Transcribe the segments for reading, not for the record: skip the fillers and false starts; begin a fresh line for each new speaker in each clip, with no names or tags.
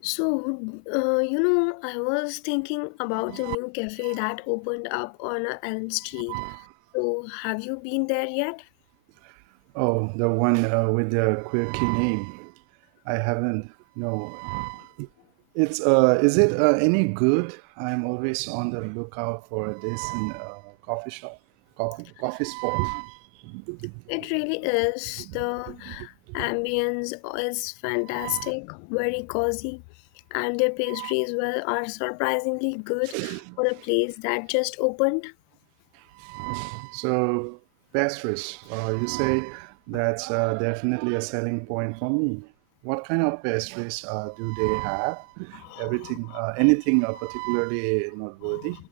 So, I was thinking about the new cafe that opened up on Elm Street. So, have you been there yet?
Oh, the one with the quirky name. I haven't. No, it's is it any good? I'm always on the lookout for a decent coffee shop, coffee spot.
It really is. The ambience is fantastic, very cozy, and their pastries, well, are surprisingly good for a place that just opened.
So pastries, you say that's definitely a selling point for me. What kind of pastries do they have? Anything particularly noteworthy?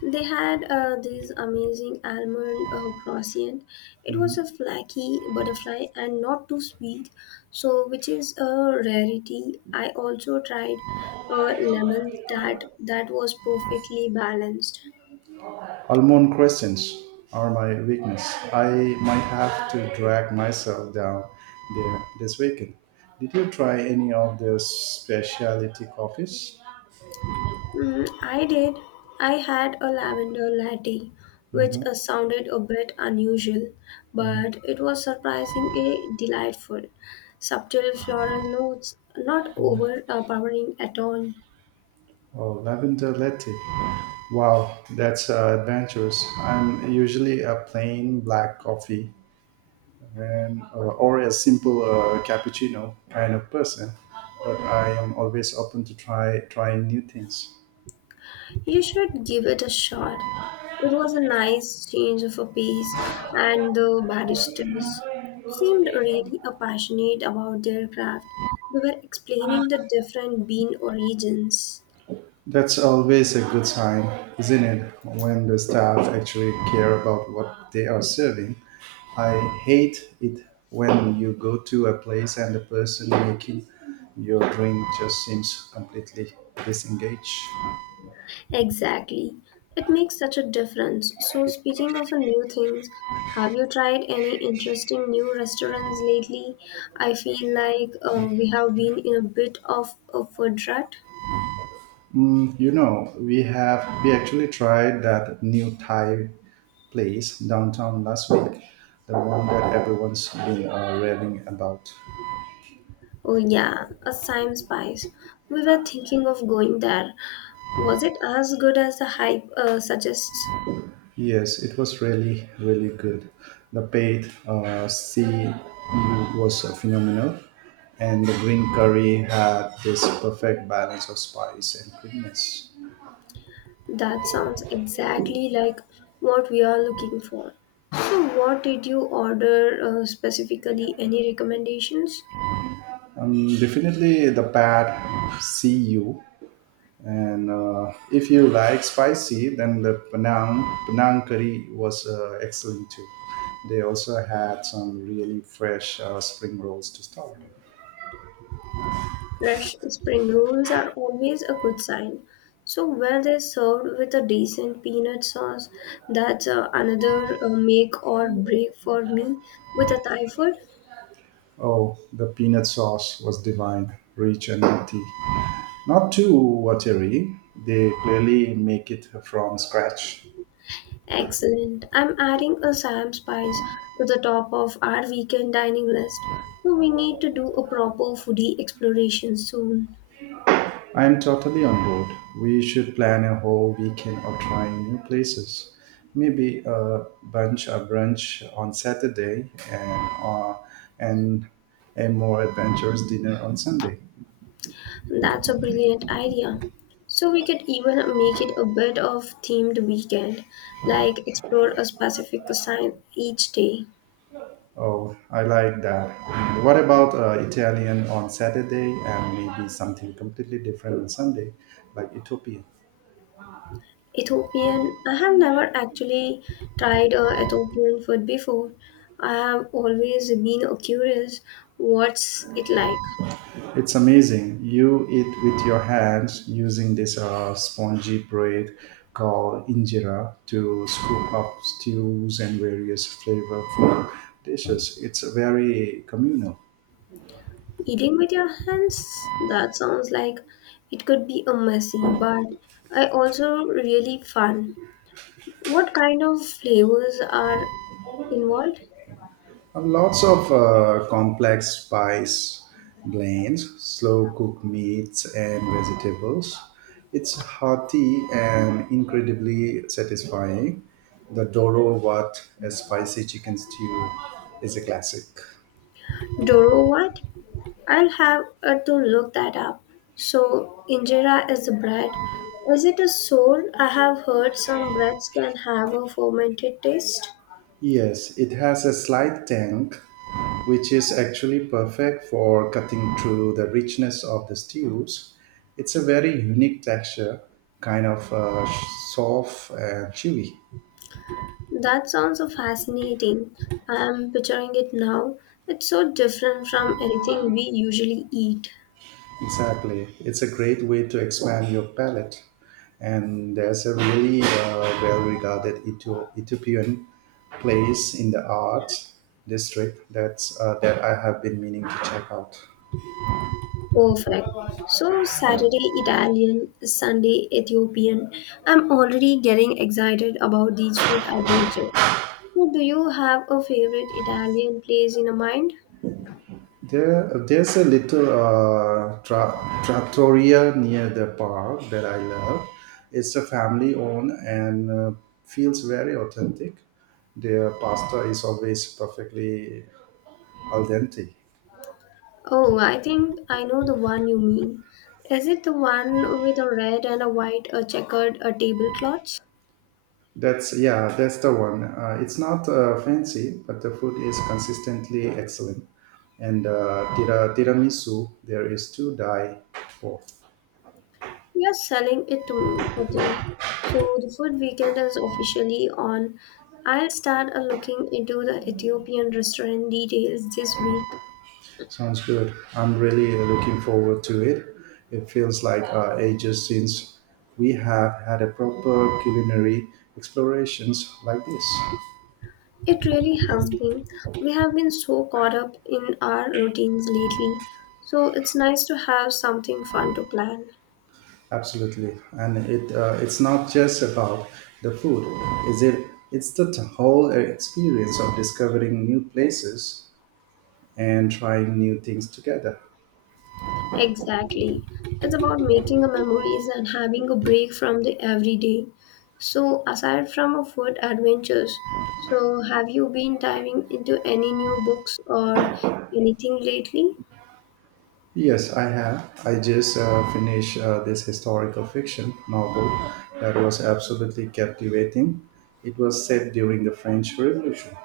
They had this amazing almond croissant. It was a flaky butterfly and not too sweet, so which is a rarity. I also tried a lemon that was perfectly balanced.
Almond crescents are my weakness. I might have to drag myself down there this weekend. Did you try any of their specialty coffees?
Mm, I did. I had a lavender latte, which
Hmm.
sounded a bit unusual, but it was surprisingly delightful. Subtle floral notes, not overpowering at all.
Oh, lavender latte. Wow, that's adventurous. I'm usually a plain black coffee and or a simple cappuccino kind of person, but I am always open to trying new things.
You should give it a shot. It was a nice change of a pace, and the barristers seemed really passionate about their craft. They were explaining the different bean origins.
That's always a good sign, isn't it? When the staff actually care about what they are serving. I hate it when you go to a place and the person making your drink just seems completely disengaged.
Exactly. It makes such a difference. So, speaking of a new things, have you tried any interesting new restaurants lately? I feel like we have been in a bit of a food rut.
We actually tried that new Thai place downtown last week, the one that everyone's been raving about.
Oh, yeah, a Sime Spice. We were thinking of going there. Was it as good as the hype suggests?
Yes, it was really, really good. The paid CU was phenomenal, and the green curry had this perfect balance of spice and creaminess.
That sounds exactly like what we are looking for. So, what did you order specifically? Any recommendations?
Definitely the pad CU, and if you like spicy, then the Penang curry was excellent too. They also had some really fresh spring rolls to start.
Fresh spring rolls are always a good sign. So, were they served with a decent peanut sauce? That's another make or break for me with a Thai food.
Oh, the peanut sauce was divine, rich and nutty. Not too watery. They clearly make it from scratch.
Excellent. I'm adding a Sam Spice to the top of our weekend dining list. So we need to do a proper foodie exploration soon.
I am totally on board. We should plan a whole weekend of trying new places. Maybe a brunch on Saturday and a more adventurous dinner on Sunday.
That's a brilliant idea. So we could even make it a bit of themed weekend, like explore a specific cuisine each day.
Oh, I like that. And what about Italian on Saturday and maybe something completely different on Sunday, like Ethiopia?
Ethiopian. I have never actually tried a Ethiopian food before. I have always been curious what's it like.
It's amazing. You eat with your hands using this spongy bread called injera to scoop up stews and various flavorful dishes. It's very communal.
Eating with your hands? That sounds like it could be a messy, but I also really fun. What kind of flavors are involved?
Lots of complex spice blends, slow cooked meats and vegetables. It's hearty and incredibly satisfying. The Doro Wat, a spicy chicken stew, is a classic.
Doro what? I'll have to look that up. So, injera is the bread. Is it a soul? I have heard some breads can have a fermented taste.
Yes, it has a slight tang, which is actually perfect for cutting through the richness of the stews. It's a very unique texture, kind of soft and chewy.
That sounds so fascinating. I am picturing it now. It's so different from anything we usually eat.
Exactly. It's a great way to expand your palate. And there's a really well regarded Ethiopian place in the art district that I have been meaning to check out.
Perfect. So Saturday Italian, Sunday Ethiopian. I'm already getting excited about these food adventure. So do you have a favorite Italian place in your mind?
There's a little trattoria near the park that I love. It's a family owned and feels very authentic. Their pasta is always perfectly al dente.
Oh, I think I know the one you mean. Is it the one with a red and a white a checkered a tablecloth?
That's yeah, that's the one. It's not fancy, but the food is consistently excellent. And tiramisu, there is to die for.
You're selling it to me. Okay. So the food weekend is officially on. I'll start looking into the Ethiopian restaurant details this week.
Sounds good. I'm really looking forward to it. It feels like ages since we have had a proper culinary explorations like this.
It really has been. We have been so caught up in our routines lately, so it's nice to have something fun to plan.
Absolutely, and it's not just about the food. Is it? It's the whole experience of discovering new places and trying new things together.
Exactly. It's about making a memories and having a break from the everyday. So aside from a food adventures, so have you been diving into any new books or anything lately?
Yes, I have. I just finished this historical fiction novel that was absolutely captivating. It was set during the French Revolution.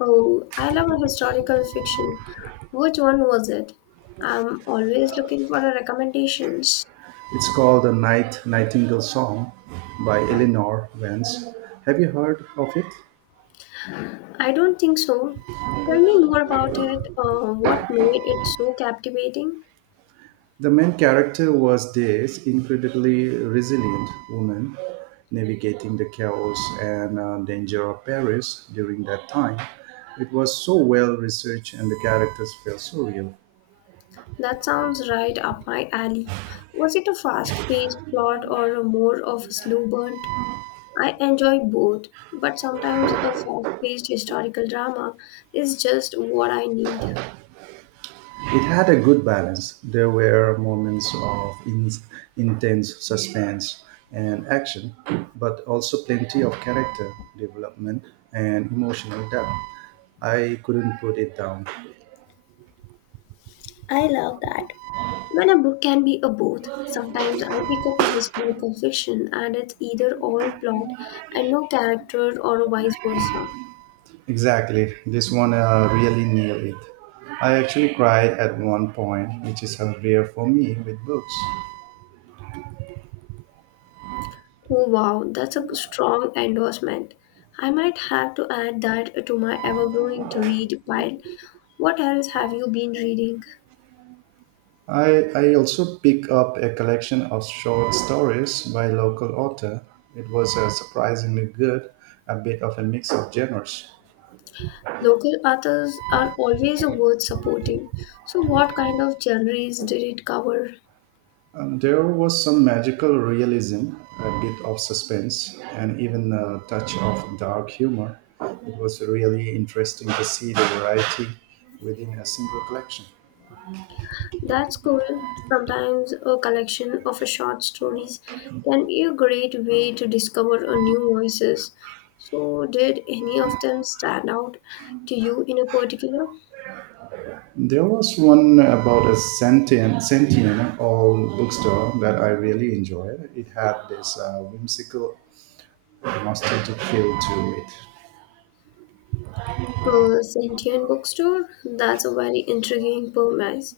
Oh, I love a historical fiction. Which one was it? I'm always looking for a recommendations.
It's called The Nightingale Song by Eleanor Vance. Have you heard of it?
I don't think so. Tell me more about it. What made it so captivating?
The main character was this incredibly resilient woman navigating the chaos and danger of Paris during that time. It was so well researched and the characters felt so real.
That sounds right up my alley. Was it a fast paced plot or a more of a slow burn? I enjoy both, but sometimes a fast paced historical drama is just what I need.
It had a good balance. There were moments of intense suspense and action, but also plenty of character development and emotional depth. I couldn't put it down.
I love that. When a book can be a both, sometimes I pick up a historical fiction and it's either all plot and no character or vice versa.
Exactly. This one really nailed it. I actually cried at one point, which is rare for me with books.
Oh, wow, that's a strong endorsement. I might have to add that to my ever growing to read pile. What else have you been reading?
I also picked up a collection of short stories by local author. It was surprisingly good, a bit of a mix of genres.
Local authors are always worth supporting. So, what kind of genres did it cover?
There was some magical realism, a bit of suspense, and even a touch of dark humor. It was really interesting to see the variety within a single collection.
That's cool. Sometimes a collection of short stories can be a great way to discover a new voices. So, did any of them stand out to you in a particular?
There was one about a sentient old bookstore that I really enjoyed. It had this whimsical, nostalgic feel to it.
A sentient bookstore? That's a very intriguing premise.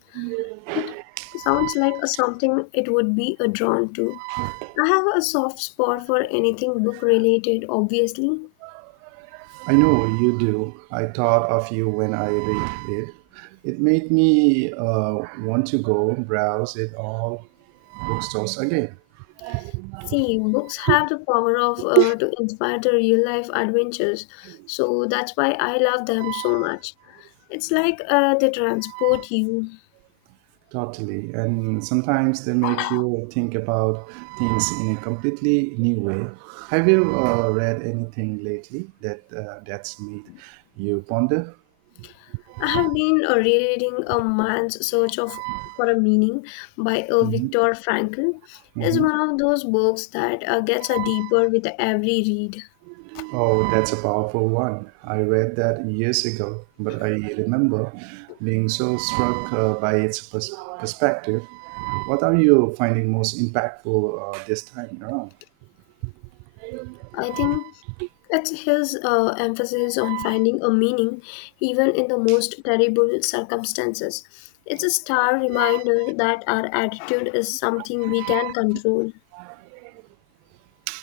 It sounds like a something it would be a drawn to. I have a soft spot for anything book related, obviously.
I know you do. I thought of you when I read it. It made me want to go browse it all bookstores again.
See, books have the power of to inspire the real life adventures, so that's why I love them so much. It's like they transport you.
Totally. And sometimes they make you think about things in a completely new way. Have you read anything lately that's made you ponder?
I have been rereading A Man's Search of for a Meaning by
Hmm.
Viktor Frankl. It's
Hmm.
one of those books that gets deeper with every read.
Oh, that's a powerful one. I read that years ago, but I remember being so struck by its perspective. What are you finding most impactful this time around?
I think it's his emphasis on finding a meaning even in the most terrible circumstances. It's a stark reminder that our attitude is something we can control.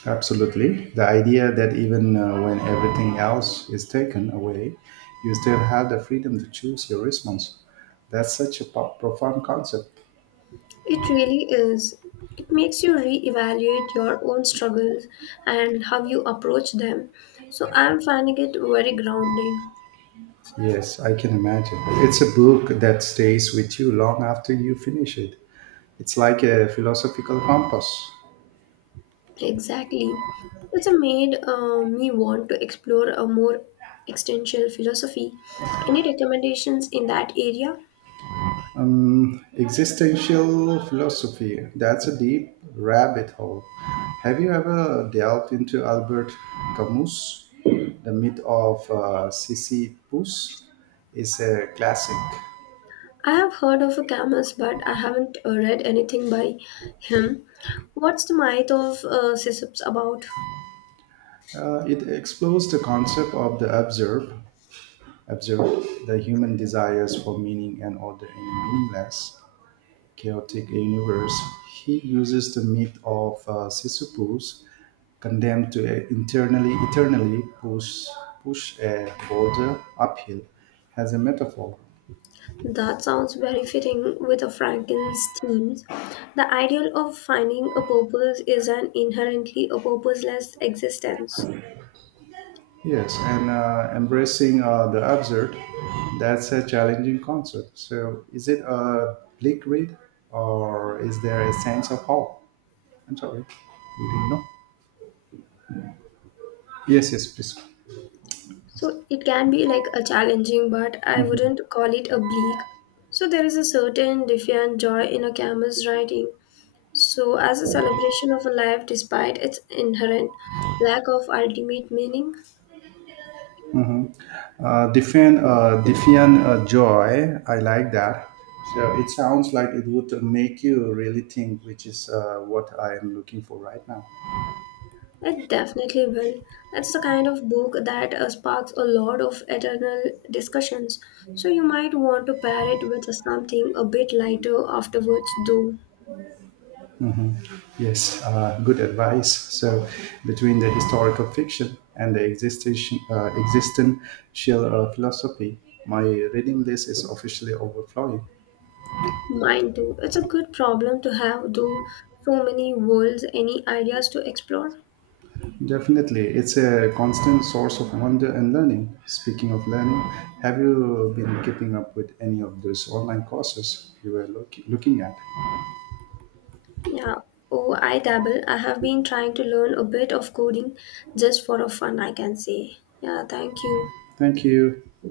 Absolutely. The idea that even when everything else is taken away, you still have the freedom to choose your response. That's such a profound concept.
It really is. It makes you re-evaluate your own struggles and how you approach them. So I'm finding it very grounding.
Yes, I can imagine. It's a book that stays with you long after you finish it. It's like a philosophical compass.
Exactly. It's a made me want to explore a more existential philosophy. Any recommendations in that area?
Existential philosophy, that's a deep rabbit hole. Have you ever delved into Albert Camus? The Myth of Sisyphus is a classic.
I have heard of a Camus, but I haven't read anything by him. What's the myth of Sisyphus about?
It explores the concept of the absurd, the human desires for meaning and order in a meaningless chaotic universe, he uses the myth of Sisyphus, condemned to internally eternally push a boulder uphill, as a metaphor.
That sounds very fitting with a Frankel's themes. The ideal of finding a purpose is an inherently a purposeless existence.
Yes, and embracing the absurd, that's a challenging concept. So, is it a bleak read, or is there a sense of hope? I'm sorry, you didn't know. Yes, yes, please.
So it can be like a challenging, but I
Mhm.
wouldn't call it a bleak. So there is a certain defiant joy in a camera's writing. So as a celebration of a life despite its inherent lack of ultimate meaning.
Mhm. Diffian joy. I like that. So it sounds like it would make you really think, which is what I am looking for right now.
It definitely will. It's the kind of book that sparks a lot of eternal discussions, so you might want to pair it with something a bit lighter afterwards, though.
Yes, good advice. So between the historical fiction and the existential philosophy, my reading list is officially overflowing.
Mine too. It's a good problem to have, though. So many worlds, any ideas to explore?
Definitely, it's a constant source of wonder and learning. Speaking of learning, have you been keeping up with any of those online courses you were looking at?
Yeah. Oh, I dabble. I have been trying to learn a bit of coding just for a fun, I can say. Yeah, thank you.
Thank you.